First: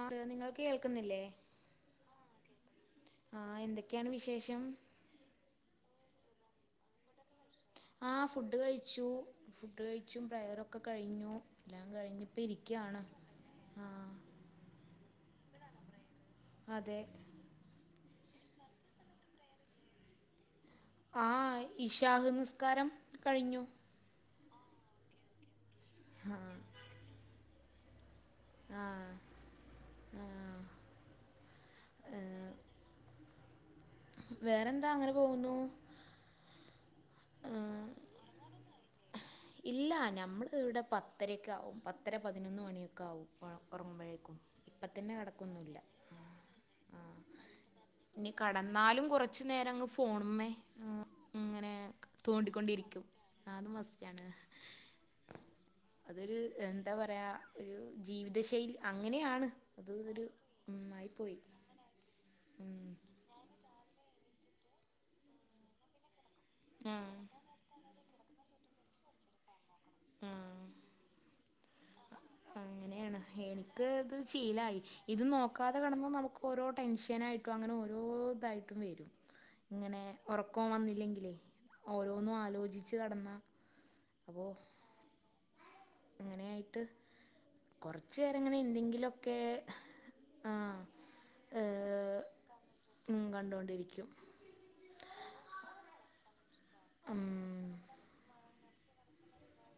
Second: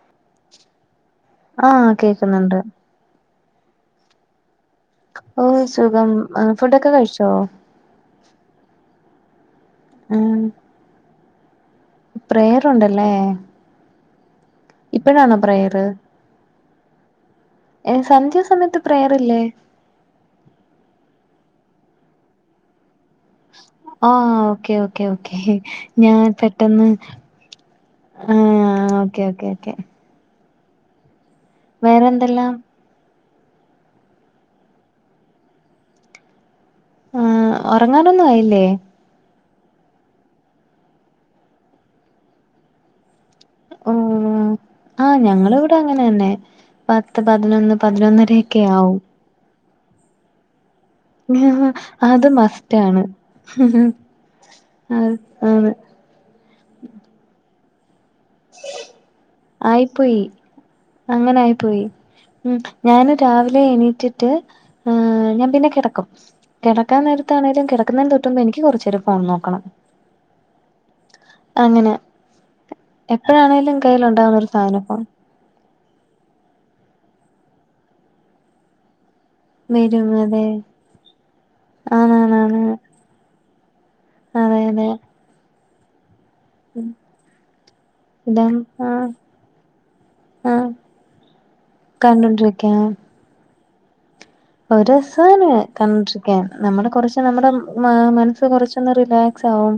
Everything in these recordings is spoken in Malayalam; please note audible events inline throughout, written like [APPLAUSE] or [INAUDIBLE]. ആഹ് നിങ്ങൾക്ക് കേക്കുന്നില്ലേ? ആഹ് കേക്കുന്നുണ്ട് ആഹ എന്തൊക്കെയാണ് വിശേഷം?. ഓ സുഖം അഹ് ഫുഡ്ക്കെ കഴിച്ചോ? ആ ഫുഡ് കഴിച്ചു ഫുഡ് കഴിച്ചും. ഉം പ്രയറൊക്കെ കഴിഞ്ഞു. എല്ലാം കഴിഞ്ഞിപ്പ ഇരിക്കാണ്. പ്രേയറുണ്ടല്ലേ ആഹ് ഇപ്പഴാണോ പ്രയറ്. അതെ ഏ സന്ധ്യാ സമയത്ത് പ്രയർഇല്ലേ? ആഹ് ഇഷാഹ് നിസ്കാരം കഴിഞ്ഞു. ആഹ് ഓക്കെ ഓക്കേ ഓക്കേ ഞാൻ പെട്ടെന്ന്. ആഹ് ഓക്കെ ഓക്കെ ഓക്കെ ആഹ് വേറെന്തെല്ലാം. വേറെന്താ അങ്ങനെ പോകുന്നു. ആഹ് ഒറങ്ങാനൊന്നും ആയില്ലേ? ഇല്ല ഞമ്മൾ ത് ഇവിടെ പത്തരക്ക, ആകും പത്തര, പതിനൊന്ന്, മണിയൊക്കെ ആകും. അ ഒറങ്ങു മ്പോഴേക്കും ഇപ്പത്തന്നെ കിടക്കൊന്നുല്ല. ന്നെ പത്ത്, പതിനൊന്ന്, പതിനൊന്നരൊക്കെ ആവും. ച്ച് നേരം അങ്ങ് ഫോണ് മ്മേ. ഉം ഉം അങ്ങനെ അത് തോണ്ടിക്കൊണ്ടിരിക്കും. മസ്റ്റാണ് അത് മസ്റ്റാണ്. ആഹ് ആണ്. അതൊരു എന്താ പറയാ ഒരു ജീവിത ശൈലി അങ്ങനെയാണ്. അത് ഒരു ഉം ആയിപ്പോയി. പൊയി- ഉം ഞാന് രാവിലെ എണീറ്റിട്ട് എഹ് ഞാൻ പിന്നെ കെടക്കും ആ കിടക്കാ നേരത്താണേലുംകെടക്കുന്നതിന്ന് തൊട്ടുമ്പോ എനി കുറച്ചു നേം ഫോൺ നോക്കണം ആ അങ്ങനെ അങ്ങനെയാണ് എപ്പോഴാണേലും എനക്ക അത് കയ്യിലുണ്ടാവുന്ന ഒരു സാധന ഷീലായി ഫോൺ ഇത് നോ നക്കാതെ കണുമ്പോൾ നമുക്ക് ഓരോ ടെൻഷനായിട്ടും അങ്ങനെ ഓരോ ഇതായിട്ടും വരും ഇങ്ങനെ വരും അതെ ഒറക്കോം വന്നില്ലെങ്കിലേ ഓരോന്നും ആണാണാണ് ആലോചിച്ച് കെടന്ന അപൊ അതെ അതെ അങ്ങനെയായിട്ട് കൊറച്ചു ഇതാ രങ്ങനെ ആഹ് എന്തെങ്കിലൊക്കെ ആഹ് ഏഹ് കണ്ടോണ്ടിരിക്കാം ഉം കണ്ടോണ്ടിരിക്കും ഒരുസാനേ കണ്ടിരിക്കാൻ നമ്മള് ഉം കുറച്ച് നമ്മടെ മ മനസ്സ് കുറച്ചൊന്ന് റിലാക്സ് ആകും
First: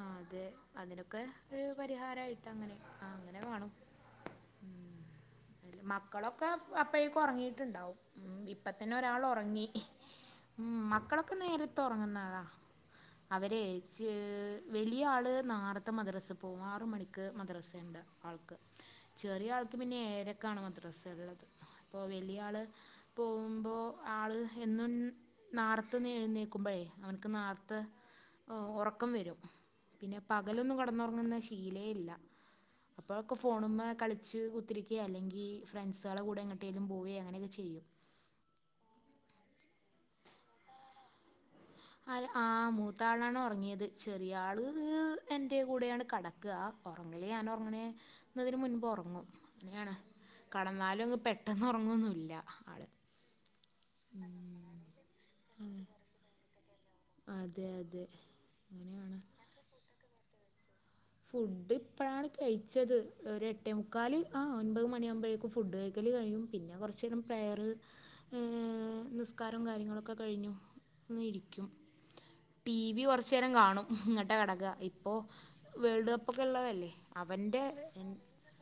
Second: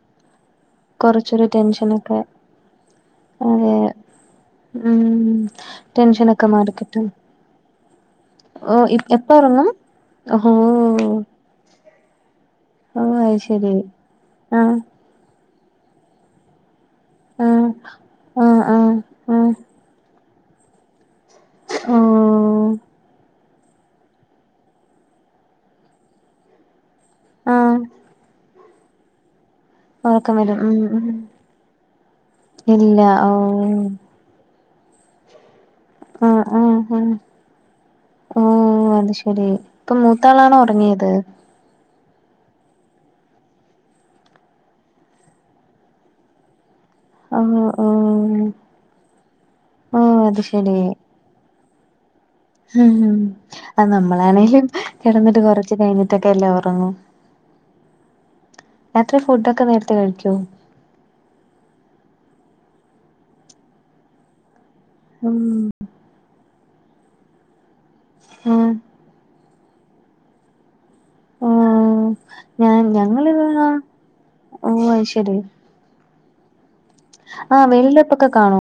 ആഹ് അതെ അതിനൊക്കെ ഒരു ടെൻഷനൊക്കെ പരിഹാരായിട്ട് അങ്ങനെ ആഹ് അങ്ങനെ കാണും അതെ ഉം ടെൻഷനൊക്കെ മക്കളൊക്കെ മാറിക്കിട്ടും അപ്പഴേക്ക് ഉറങ്ങീയിട്ടുണ്ടാവും ഇപ് ഓ ഇപ്പത്തന്നെ ഒരാള് എപ്പ ഒറങ്ങി ഒറങ്ങും ഓഹോ ഉം മക്കളൊക്കെ നേരത്ത് ഒറങ്ങുന്നളാ ഓ അത് അവരെ ശരി ജ് ആഹ് വലിയ ആള് നാരത്തെ മദ്രസേ പോകും ആറ് മണി ക്ക് ആഹ് മദ്രസ ഉണ്ട് ആൾക്ക് ആഹ് ആഹ് ചെറിയ ആഹ് ആൾക്ക് പിന്നെ ഏരൊക്കെണ് മദ്രസ ഉള്ളത് ഓ അപ്പോ വലിയ ആള് പോ വുമ്പോ ആൾ എന്നും നാർത്തു നിന്ന് എഴുന്നേക്കുമ്പോഴേ അവർക്ക് നേർത്തെ ആഹ് ഉറക്കം വരും പിന്നെ ഒറക്കം വരും പകലൊന്നും ഉം ഉം കടന്നുറങ്ങുന്ന ശീലേ ഇല്ല... ഇല്ല ഓ അപ്പോഴൊക്കെ ഫോണുമ്മേ കളി ളിച്ച് കുത്രിക്കെ അല്ലെങ്കി ഫ്രണ്ട്സുകളെ കൂടെ ആഹ് ആഹ് എങ്ങട്ടെങ്കിലും ആഹ് പോവേ അങ്ങനെക്കെ ചെയ്യും ഓ അത് ശരി... ഇപ്പൊ മൂത്താളാണോ ഉറങ്ങിയത് ആ ആ മൂത്താളാണ് ഉറങ്ങിയത് ചെറിയ ആള് എന്റെ കൂടെയാണ് കെടക്ക ഉറങ്ങല് ഓ ഞാൻ ഓ ഉറങ്ങുന്നതിന് മുൻപ് ഉറങ്ങും.. അങ്ങനെയാണ്.. ഓ അത് കടന്നാലും പെ പെട്ടെന്ന് ഉറങ്ങൊന്നുല്ല ഹം അ നമ്മളാണെങ്കലും കിടന്നിട്ട് കുറച്ച് കഴിഞ്ഞിട്ടൊക്കെ അല്ലേ ഉറങ്ങു അതെ അതെ അങ്ങനെയാണ് രാത്രി ഫുഡോക്കെ നേരത്തെ കഴിക്കോ ഫുഡ് ഇപ്പഴാണ് കഴിച്ചത്... ഒരു എട്ടേ മുക്കാല് ആ ഒൻപത് മണിയാകുമ്പോഴേക്കും ഉം ഫുഡ് കഴ കഴിയും പിന്നെ കുറച്ച നേരം പ്രയർ.. ഹ്... ആഹ് നിസ്കാ ക്കാരും കാര്യങ്ങളൊക്കെ കഴിഞ്ഞു ഇരിക്കും ആഹ് ടി ഞാൻ വി കുറച്ചു ഞങ്ങളിത് നേേരം ആഹ് കാണും എന്നിട്ടാ കിടക്കാ. ഓഹ് അത് ഇപ്പോൾ ശരി വേൾഡ് കപ്പ് ഒക്കെ ഉള്ളതല്ലേ അവൻറെ ആഹ് വേൾഡ് കപ്പൊക്കെ കാണോ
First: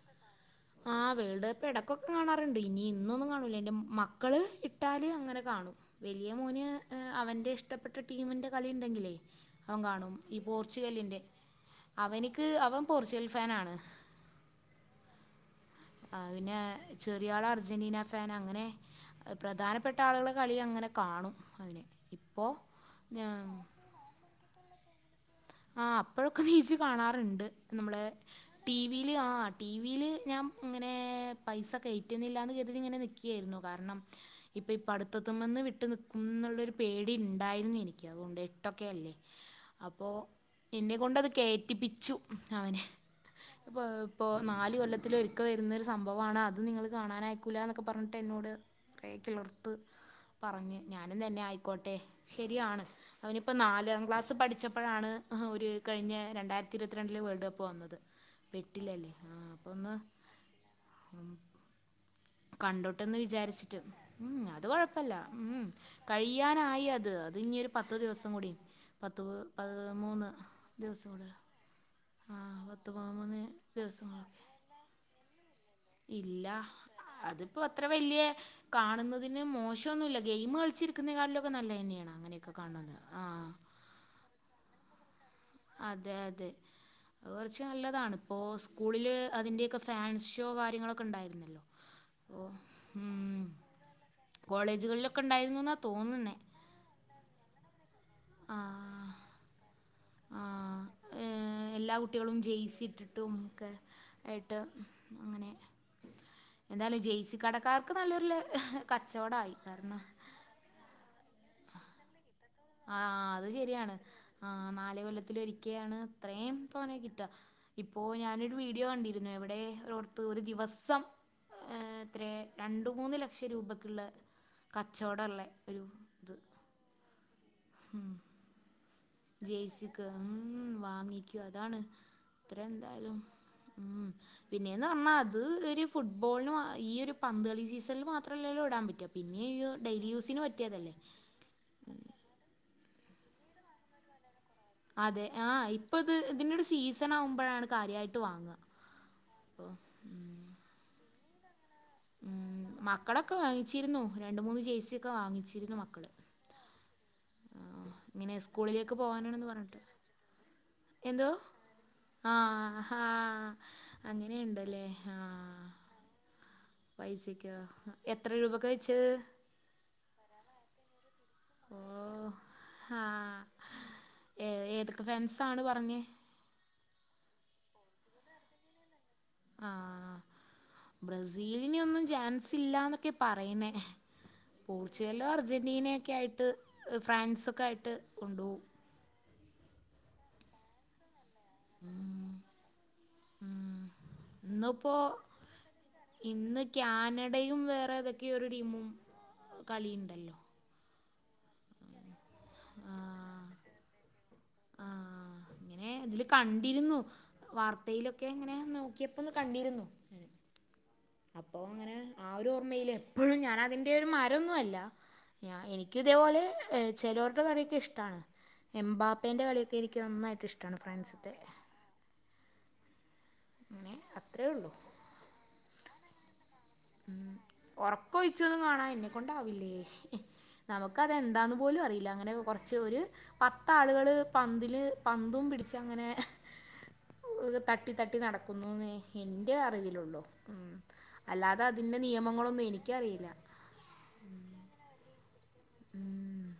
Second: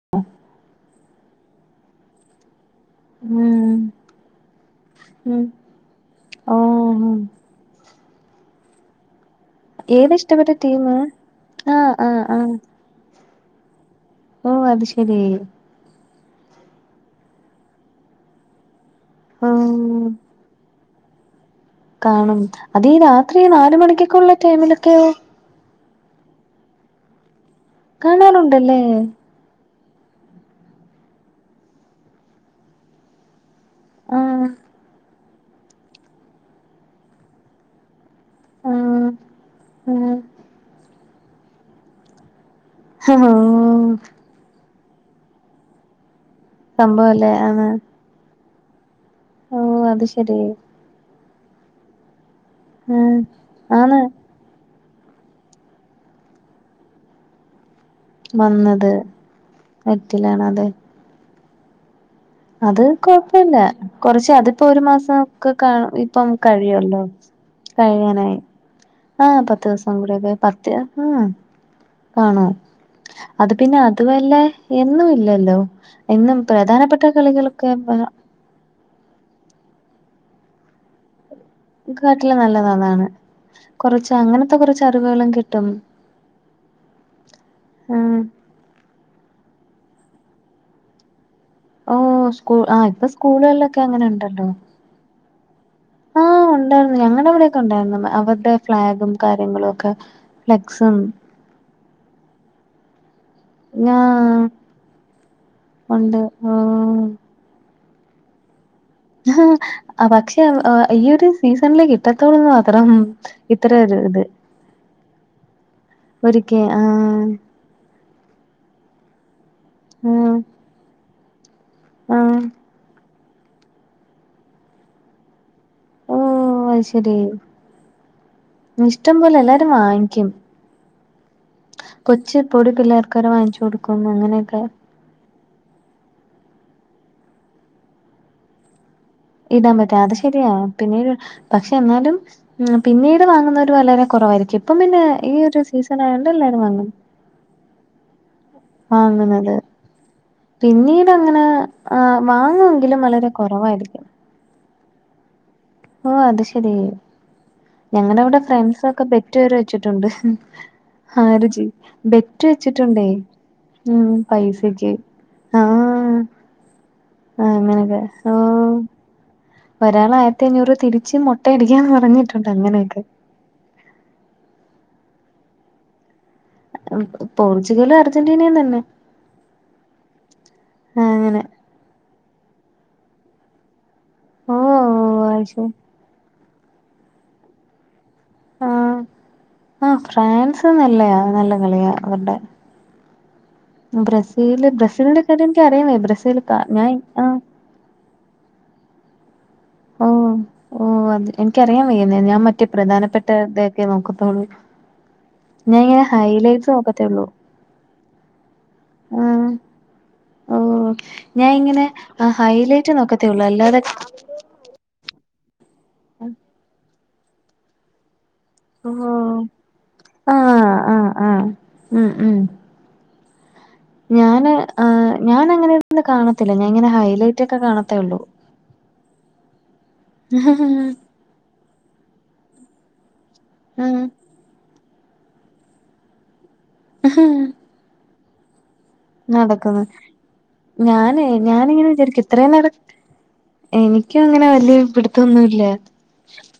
ആഹ്.. വേൾഡ് കപ്പ് ഇടക്കൊക്കെ കാണാറുണ്ട് ഇനി ഇന്നൊന്നും കാണൂല.. ഉം എന്റെ മക്കള് ഇട്ടാല് അങ്ങനെ ഉം കാണും.. വലിയ മോന് ഓഹ് അവന്റെ ഇഷ്ട ഇഷ്ടപ്പെട്ട ടീമിന്റെ കളി ഉണ്ടെങ്കിലേ അവൻ കാണും ഏതാ ഈ ഇഷ്ടപ്പെട്ട ടീമ് പോർച്ചുഗലിന്റെ ആഹ് ആഹ് അവനിക്ക് അവൻ പോർച്ചുഗൽ ഫാനണ് ഓ അത് ശരി ആ പിന്നെ ചെറിയ ആള് അർജന്റീന ഫാൻ അങ്ങനെ പ്രധാനപ്പെട്ട ഓഹ് ആളുകൾ കളി അങ്ങനെ കാണും അവന് കാണും ഇപ്പോൾ അതീഈ രാത്രി നാല് മണിക്കൊക്കെ ഉള്ള ടൈമിലൊക്കെയോ ആ അപ്പോഴൊക്കെ നീച് കാണാറുണ്ട് നമ്മളെ ടി കാണാറുണ്ടല്ലേ വിൽ ആ ടി വിയിൽ ഞാൻ ഇങ്ങനെ പൈസ കയറ്റിന്നില്ലാന്ന് കരുതി ഇങ്ങനെ നിക്കയായിരുന്നു കാരണം ആഹ് ഇപ്പൊ പഠിത്തതിമ്മിന്ന് വിട്ടു നിക്കുന്നുള്ളൊരു പേടി ഉണ്ടായിരുന്നു എനിക്ക് ആഹ് [UNINTELLIGIBLE] അപ്പോൾ ആഹ് എന്നെ കൊണ്ടത് കേറ്റിപ്പിച്ചു അവൻ [UNINTELLIGIBLE] ഇപ്പൊ.. നാല് കൊല്ലത്തില് ഒരിക്ക വരുന്നരു സംഭവമാണ് അത് അത് നിങ്ങൾ സംഭവല്ലേ കാണാനയക്കൂല്ല ആണ് എന്നൊക്കെ പറഞ്ഞിട്ട് എന്നോട് കിളർത്ത് ഓഹ് അത് ശരി പറഞ്ഞ് ഞാനും തന്നെ ആയിക്കോട്ടെ ശരിയാണ് ആഹ് അവനിപ്പോൾ ആണ് നാലാം ക്ലാസ്സ് പഠിച്ചപ്പോഴാണ് ആ ഒരു കഴിഞ്ഞ രണ്ടായിരത്തി ഇരുപത്തിരണ്ടില് വേൾഡ് കപ്പ് വന്നത് വന്നത് [UNINTELLIGIBLE] ആ അപ്പ ഒന്ന് നെറ്റിലാണത് അത് കണ്ടോട്ടന്ന് കൊഴപ്പല്ല വിചാരിച്ചിട്ട്.. കൊറച്ച് ഉം.. അതിപ്പോ അത് ഒരു കൊഴപ്പല്ല.. മാസം ഒക്കെ ഉം.. കാണും ഇപ്പം കഴിയാനായി കഴിയുവല്ലോ അത് അത് ഇനിരു പത്തു ദിവസം കഴിയാനായി കൂടി പത്ത് ആഹ് ദിവസം പതിമൂന്ന് കൂടെയൊക്കെ പത്ത് ദിവസം കൂടി ആഹ് കാണും ആഹ്.. പത്ത് പതിമൂന്ന് അത് പിന്നെ ദിവസം കൂടി... അതുവല്ല എന്നും ഇല്ലല്ലോ എന്നും ഇല്ലഹ്.. പ്രധാനപ്പെട്ട അതിപ്പോ കളികളൊക്കെ അത്ര വല്യ കാണുന്നതിന് മോശൊന്നുല്ല.. ഗെയിം കളിച്ചി നോക്കുന്നകളിലൊക്കെ നല്ലതന്നെയാണ് അങ്ങനെയൊക്കെ കാണുന്നത് ആ... കുറച്ച് അങ്ങനത്തെ കുറച്ച് അറിവുകളും കിട് അതെ അതെ അത് കുറച്ച് നല്ലതാണ് ആഹ് ഇപ്പോ സ്കൂ സ്കൂളിൽ അതിൻ്റെയൊക്കെ ഫാൻസ് ഷോ കാര്യങ്ങളൊക്കെ ഉണ്ടായിരുന്നല്ലോ ഓഹ് സ്കൂ ഒഹ്.. ആഹ് ഇപ്പൊ ഉം.. സ്കൂളുകളിലൊക്കെ അങ്ങനെ ഉണ്ടല്ലോ കോളേജുകളിലൊക്കെ ഉണ്ടായിരുന്നുന്നാ തോന്നുന്നെ ണ്ടയിരുന്നു.. ഞങ്ങളടെ ഇവിടെയൊക്കെ ഉണ്ടായിരുന്നു അവരുടെ ഫ്ളാഗും ആഹ് കാര്യങ്ങളും ഒക്കെ ആഹ്... ഫ്ലെക്സും എല്ലാ കുട്ടികളും ജയ്‌സി ഇട്ടിട്ടും ക്കെ.. ഞാ ആയിട്ട് അങ്ങനെ.. ഉണ്ട് എന്തായാലും ജയ്‌സി കടക്കാർക്ക് നല്ലൊരു കച്ചോടായി.. ത്രെന്നെ ആഹ് പക്ഷെ ഈ ഒരു സീസണില് കിട്ടത്തൊള്ളൂ ആ അത് ശരിയാണ്.. ആ നാല് കൊല്ലത്തില ഒരിക്കയാണ് ഇത്രയും ഒരിക്കെ തോനെ കിട്ടാ... ആഹ് ഇപ്പോൊ ഞാനൊരു വീഡിയോ കണ്ടിരുന്നു എവിടെ രോർത്ത് ആഹ് ഒരു ദിവസം ഏഹ് എത്രയ ആഹ് രണ്ട് മൂന്ന് ലക്ഷം രൂപയ്ക്കുള്ള കച്ചവടള്ള ഒരു ഇത് ഓഹ് അത് ശരി ഇഷ്ടം പോലെ എല്ലാരും വാങ്ങിക്കും മ്മ്ഹ് വാങ്ങിക്കൂ അതാണ് കൊച്ചു ഇത്ര പൊടി പിള്ളേർക്ക് എന്തായാലും വരെ വാങ്ങിച്ചു കൊടുക്കും മ് അങ്ങനെയൊക്കെ പിന്നെയ നമ്മ അത് അത് ഒരു ഫുട്ബോളിന് ഈ ഒരു പന്തളി സീസണില് മാത്രമല്ലല്ലോ ഇടാൻ പറ്റും ഇടാൻ പറ്റ്ക അത് ശരിയാ പിന്നെ ഒരു പക്ഷെ എന്നാലും പിന്നീട് വാങ്ങുന്നവർ വളരെ കുറവായിരിക്കും ഇപ്പം പിന്നെ അതെ ഈ ഒരു ആഹ് സീസൺ ഇപ്പൊ ഇത് ആയോണ്ട് എല്ലാരും ഇതിനരു വാങ്ങും സീസൺ ആവുമ്പോഴാണ് കാര്യമായിട്ട് വാങ്ങുക വാങ്ങുന്നത് പിന്നീട് അങ്ങനെ ആഹ് ഉം വാങ്ങുങ്കിലും വളരെ മക്കളൊക്കെ വാങ്ങിച്ചിരുന്നു കുറവായിരിക്കും രണ്ട് മൂന്ന് ജെഴ്സിയൊക്കെ വാങ്ങിച്ചിരുന്നു മ ഓഹ് അത് ശെരി ഞങ്ങളുടെ ഇങ്ങനെ അവിടെ സ്കൂളിലേക്ക് ഫ്രണ്ട്സൊക്കെ ബെറ്റ് പോകാനാണെന്ന് വരെ പറഞ്ഞിട്ട് വെച്ചിട്ടുണ്ട് ഹ എന്തോ രുജി ബെറ്റ് ആഹ് വെച്ചിട്ടുണ്ടേ ആഹ് മ് അങ്ങനെയുണ്ടല്ലേ പൈസച്ച് ആഹ് പൈസക്കൊ അങ്ങനൊക്കെ എത്ര ഓ രൂപക്കാ വെച്ചത് ഒരാൾ ആയിരത്തി അഞ്ഞൂറ് തിരിച്ച് മുട്ടയടിക്കാന്ന് ഓ പറഞ്ഞിട്ടുണ്ട് ആ അങ്ങനെയൊക്കെ ഏ ഏതൊക്കെ ഫ്രൻസാണ് പറഞ്ഞെ പോർച്ചുഗലും അർജന്റീനയും തന്നെ ആഹ് ആഹ് അങ്ങനെ ബ്രസീലിനൊന്നും ചാൻസ് ഇല്ലന്നൊക്കെയ പറയുന്നെ ഓ പോർച്ചുഗലോ അയ്ശോ അർജന്റീനയൊക്കെ ആയിട്ട് ഫ്രാൻസൊക്കെയായിട്ട് കൊണ്ടുപോകും ആഹ് ആഹ് ഫ്രാൻസ് നല്ലയ നല്ല കളിയാ അവരുടെ ഉം ബ്രസീല് ഇന്നിപ്പോ ബ്രസീലിന്റെ കളി എനക്ക് [UNINTELLIGIBLE] ഇന്ന് ക്യാനഡയും വേറെ ഏതൊക്കെയൊ ഒരു ടീമും കളിയുണ്ടല്ലോ ഓഹ് അത് എനിക്കറിയൻ വയ്യന്നേ ഞാൻ മറ്റേ ആ പ്രധാനപ്പെട്ടവർടെ ഒക്കെയേ നോക്കത്തോള്ളൂ ആഹ് ഞാൻ ഇങ്ങനെ ഇതില് ഹൈ ലൈറ്റ്സ് കണ്ടിരുന്നു നോക്കത്തേ ഉള്ളൂ വാർത്തയിലൊക്കെ എങ്ങനെ നോക്കിയപ്പോ അത് കണ്ടിരുന്നു ഓ ഞാൻ അപ്പൊ ഇങ്ങനെ അങ്ങനെ ആ ഒരു ഓർമ്മയില് ഹൈലൈറ്റ് നോക്കത്തേ എപ്പോഴും ഉള്ളൂ ഞാൻ അല്ലാതെ അതിന്റെ ഒരു [UNINTELLIGIBLE] എനിക്കും ഇതേപോലെ ചേലോർടെ കളിയൊക്കെ ഇഷ്ട്ടാണ് ഓ എമ്പാബേ ബാബേന്റെ കളിയൊക്കെ എനിക്ക് നന്നായിട്ടിഷ്ടാണ് ഫ്രൻസത്തെ മ് മ് അങ്ങനെ അത്രേ ഞാന് ഉള്ളൂ ആഹ് ഞാനങ്ങനെയിരുന്നു കാണത്തില്ല ഞാങ്ങനെ മ് ഉറക്കൊഴിച്ചൊന്നും കാണാ എന്നെക്കൊണ്ടാവില്ലേ നമുക്ക് എന്താന്ന് പോലും അറിയില്ല അങ്ങനെ കുറച്ച് ഒരു പത്ത ഉം ആളുകള് പന്തില് പന്തും പിടിച്ച് അങ്ങനെ തട്ടി തട്ടി നടക്കുന്നുന്നേ എന്റെ നടക്കുന്നു അറിവിലുള്ളോ മ് ഞാന് അല്ലാതെ അതിന്റെ നിയമങ്ങളൊന്നും എനിക്കറിയില്ല എനിക്കങ്ങനെ വലിയ പിടുത്തൊന്നുല്ല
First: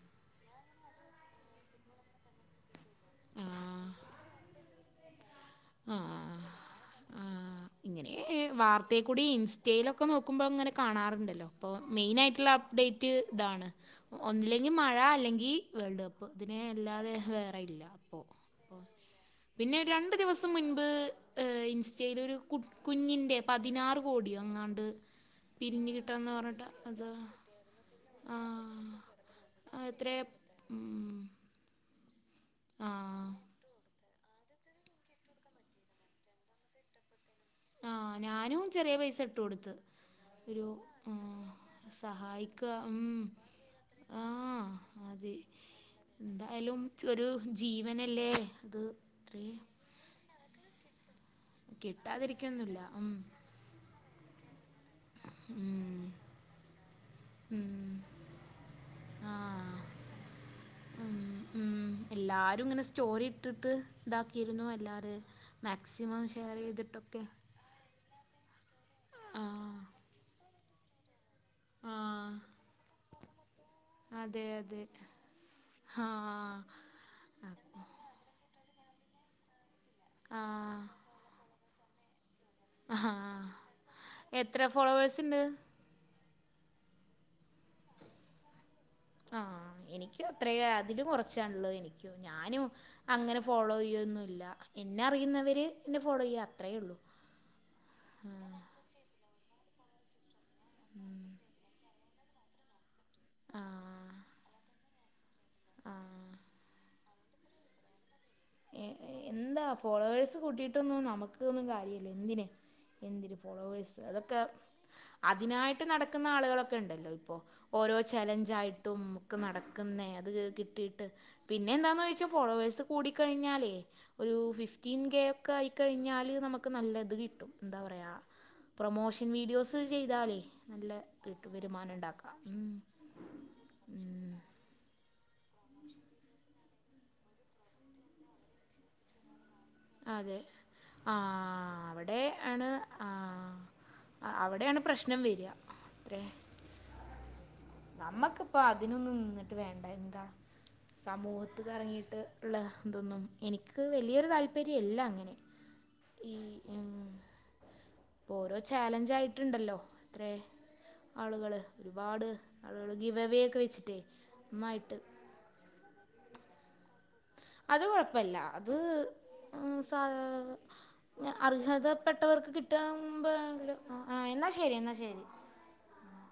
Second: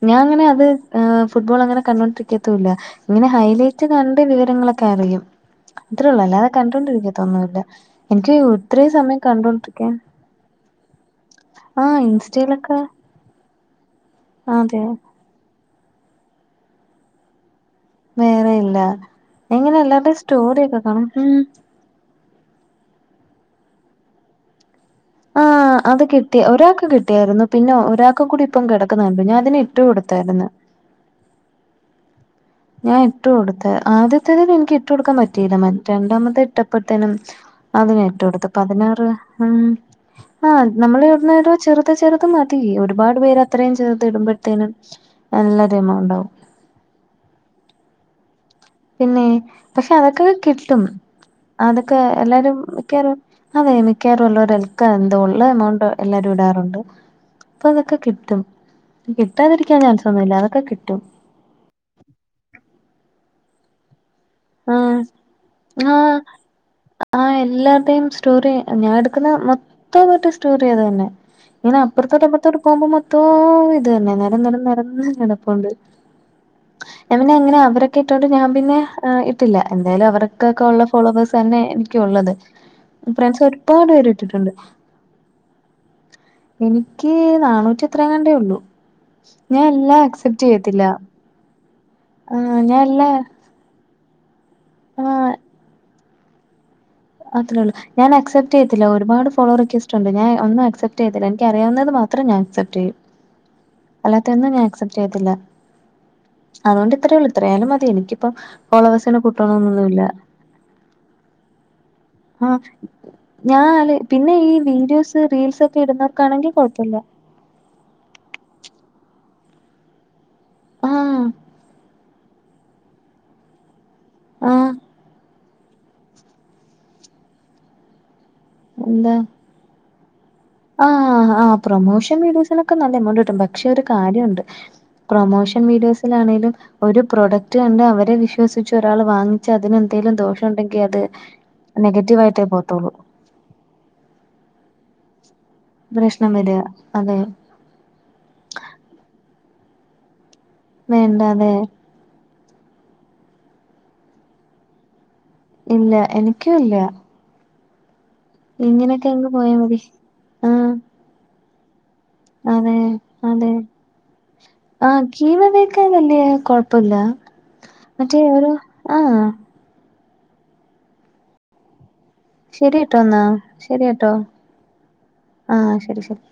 ഞാ അങ്ങനെ അത് ആഹ് ഫുട്ബോളങ്ങനെ കണ്ടോൊണ്ടിരിക്കത്തുല്ല ഇങ്ങനെ ആ ഹൈലൈറ്റ് കണ്ട് വിവരങ്ങളൊക്കെയറിയും ഇത്രേള്ളൂ അല്ലാതെ കണ്ടോണ്ടിരിക്കത്തൊന്നുല്ല ആഹ് ഇങ്ങനെ എനിക്ക് ഒത്തിരി സമയം വാർത്തയക്കൂടി കണ്ടോണ്ടിരിക്കാൻ ഇൻസ്റ്റയിലൊക്കെ നോക്കുമ്പോ ഇങ്ങനെ കാണാറുണ്ടല്ലോ അപ്പോ ആഹ് മെയിനായിട്ടുള്ള ഇൻസ്റ്റയിലൊക്കെ അപ്ഡേറ്റ് മറ്റ് ഇതാണ് ഒന്നില്ലെങ്കിൽ അതെ മഴ അല്ലെങ്കിൽ വേൾഡ് കപ്പ് ഇതിനെ അല്ലാതെ വേറെ ഇല്ല അപ്പോ വേറെ ഇല്ല അ എങ്ങനെ പിന്നെ രണ്ട് എല്ലാവരുടെയും ദിവസം സ്റ്റോറിയൊക്കെ മുൻപ് കാണും ഉം ഇൻസ്റ്റയിലരു കു കുഞ്ഞിൻ്റെ പതിനാറ് കോടി ഒങ്ങാണ്ട് ആഹ് പിരിഞ്ഞ് അത് കിട്ടാന്ന് കിട്ടി പറഞ്ഞിട്ട് ഒരാൾക്ക് അതാ കിട്ടിയായിരുന്നു പിന്നെ ഒരാൾക്ക് കൂടി ഇപ്പം ആഹ് കിടക്കുന്നുണ്ട് ഞാൻ അതിന് ആ ഇട്ട് എത്രയാ കൊടുത്തായിരുന്നു മ് ഹ് ഞാൻ ഇട്ടു കൊടുത്ത ആദ്യത്തേതിനു എനിക്ക് ഇട്ടു കൊടുക്കാൻ പറ്റിയില്ല മറ്റ രണ്ടാമത്തെ ഇട്ടപ്പോഴത്തേനും അത് ആ ഞാ ഇട്ടുകൊടുത്തെ ഞാനും ചെറിയ പതിനാറ് പൈസ ഇട്ട് ഉം കൊടുത്ത് ആഹ് ഒരു നമ്മള ആ, ഇടുന്ന ചെറുത് ചെറുത് മതി സഹായിക്കുക ഒരുപാട് ഉം. പേര് അത്രയും ചെറുത് ആ ഇടുമ്പോഴത്തേന് അതെ നല്ലൊരു എമൗണ്ടാവും എന്തായാലും ഒരു ജീവനല്ലേ അത് പിന്നെ ഇത്രയും പക്ഷെ അതൊക്കെ കിട്ടും അതൊക്കെ എല്ലാരും കിട്ടാതിരിക്കൊന്നുമില്ല ഉം. മിക്കാറും അതേ നിക്കറും ഉള്ളവർ [UNINTELLIGIBLE] എന്താ ഉള്ള എമൗണ്ട് ഉം. എല്ലാരും ഇടാറുണ്ട് അപ്പൊ ഉം. അതൊക്കെ കിട്ടും ആ കിട്ടാതിരിക്കാൻ ചാൻസൊന്നുമില്ല അതൊക്കെ കിട്ടും ഉം. ഉം എല്ലാരും ഇങ്ങനെ സ്റ്റോറി ഇട്ടിട്ട് ഇതാക്കിയിരുന്നു ആഹ് എല്ലാവര് ആഹ് മാക്സിമം ഷെയർ ചെയ്തിട്ടൊക്കെ ആഹ് എല്ലാരുടെയും സ്റ്റോറി ഞാൻ എടുക്കുന്ന ആ മൊത്തം പേരുടെ സ്റ്റോറി അത് തന്നെ ഇങ്ങനെ അപ്പുറത്തോട്ട് ആഹ് അപ്പുറത്തോട്ട് പോകുമ്പോ മൊത്തം ഇത് തന്നെ നെര അതെ നെര അതെ നെരന്ന് കടപ്പോണ്ട് ആഹ് [UNINTELLIGIBLE] എങ്ങനെ അവരൊക്കെ അതോണ്ട് ഞാൻ പിന്നെ ഇട്ടില്ല എന്തായാലും അവർക്കൊക്കെ ഉള്ള ആഹ് ഫോളോവേഴ്സ് തന്നെ എനിക്കും ഒള്ളത് ഫ്രണ്ട്സ് ഒരുപാട് പേര് ഇട്ടിട്ടുണ്ട് ഫോളോവേഴ്സ് ഉണ്ട് എനിക്ക് നാണൂ‌റ്റി ഇത്രയെങ്ങാണ്ടെ ഉള്ളൂ ഞാൻ ആഹ് എല്ലാം എനിക്ക് അക്സെപ്റ്റ് അത്രേ ചെയ്യത്തില്ല അതില് കൊറച്ചേ ഒള്ള് എനിക്കും ആഹ് ഞാനും ഞാൻ എല്ലാ അങ്ങനെ ഫോളോ ചെയ്യോന്നും ഇല്ല എന്നെ ആഹ് അറിയുന്നവര് എന്നെ ഫോളോ ചെയ്യ അത്രേ ഉള്ളൂ അത്രേ ഉള്ള ഞാൻ അക്സെപ്റ്റ് ചെയ്യത്തില്ല ഒരുപാട് ഫോളോ റിക്വസ്റ്റ് ഉണ്ട് ഞാൻ ഒന്നും അക്സെപ്റ്റ് ചെയ്യത്തില്ല [UNINTELLIGIBLE] അറിയാവുന്നത് മാത്രം ഞാൻ അക്സെപ്റ്റ് ചെയ്യും ആഹ് അല്ലാത്ത ഒന്നും ഞാൻ അക്സെപ്റ്റ് ചെയ്യത്തില്ല ആഹ് അതുകൊണ്ട് ഇത്രേള്ളു ഇത്രയാലും മതി എനിക്കിപ്പം ഫോളോവേസിനെ കൂട്ടണൊന്നൊന്നുമില്ല [UNINTELLIGIBLE] കൂട്ടിട്ടൊന്നും നമ്ക്കൊന്നും കാര്യ ലെന്തിന് ആഹ് എന്തിന് ഞാൻ ഫോളോവേഴ് പിന്നെ അതൊക്കെ ഈ വീഡിയോസ് റീൽസ് ഒക്കെ അതിനായിട്ട് നടക്കുന്ന ഇടുന്നവർക്കാണെങ്കിൽ ആളുകളൊക്കെ കുഴപ്പമില്ല ഉണ്ടല്ലോ ഇപ്പോ ഓരോ ചലഞ്ച് ആയിട്ടും ഒക്കെ നടക്കുന്നേ അത് കിട്ടിയിട്ട് ആഹ് പിന്നെ എന്താണന്ന് ചോദിച്ചാൽ ഫോളോവേഴ്സ് കൂടിക്കഴിഞ്ഞാലേ ഒരു ആഹ് ഫിഫ്റ്റീൻ കെ ഒ കെ ആയിക്കഴിഞ്ഞാല് നമുക്ക് നല്ലത് കിട്ടും എന്താ പറയാ പ്രൊമോഷൻ വീഡിയോസ് ചെയ്താലെ ആഹ ആഹ് ആ പ്രൊമോഷൻ വീഡിയോസിനൊക്കെ നല്ല എമൗണ്ട് കിട്ടും പക്ഷെ ഒരു കാര്യമുണ്ട് പ്രൊമോഷൻ വീഡിയോസിലാണെങ്കിലും ഒരു പ്രൊഡക്റ്റ് കണ്ട് അവരെ വിശ്വസിച്ച് ഒരാൾ വാങ്ങി ച്ച് അതിന് എന്തേലും അതെ ദോഷം ഉണ്ടെങ്കിൽ അത് ആ അവിടെ നെഗറ്റീവ് ആയിട്ടേ ആണ് പോത്തോള്ളൂ ആ അവിടെയാണ് പ്രശ്നം വരിക പ്രശ്നം വരിക അതെ നമ്മക്കിപ്പം അതിനൊന്നും നിന്നിട്ട് വേണ്ട എന്താ വേണ്ട അതെ സമൂഹത്ത് കറങ്ങീട്ട് ഉള്ള ഇതൊന്നും എനിക്ക് വലിയൊരു താല്പര്യല്ല അങ്ങനെ ഇല്ല എനിക്കും ഇല്ല ഇപ്പൊ ഓരോ ഇങ്ങനെയൊക്കെ ചാലഞ്ച് അങ്ങ് പോയാ ആയിട്ടുണ്ടല്ലോ മതി ഇത്രേ ആഹ് ആളുകള് ഒരുപാട് അതെ ആളുകള് ഗീവെവേക്കെ വെച്ചിട്ടേ നന്നായിട്ട് ഗീവെവേക്കെ നല്ലയാ കൊഴപ്പില്ല അത് കുഴപ്പില്ല അത് സ [UNINTELLIGIBLE] അർഹത പെട്ടവർക്ക് ശരിട്ടോ എന്നാ ശരിട്ടോ [UNINTELLIGIBLE] എന്നാ ശരി എന്നാ ശരി ആഹ് ശരി ശരി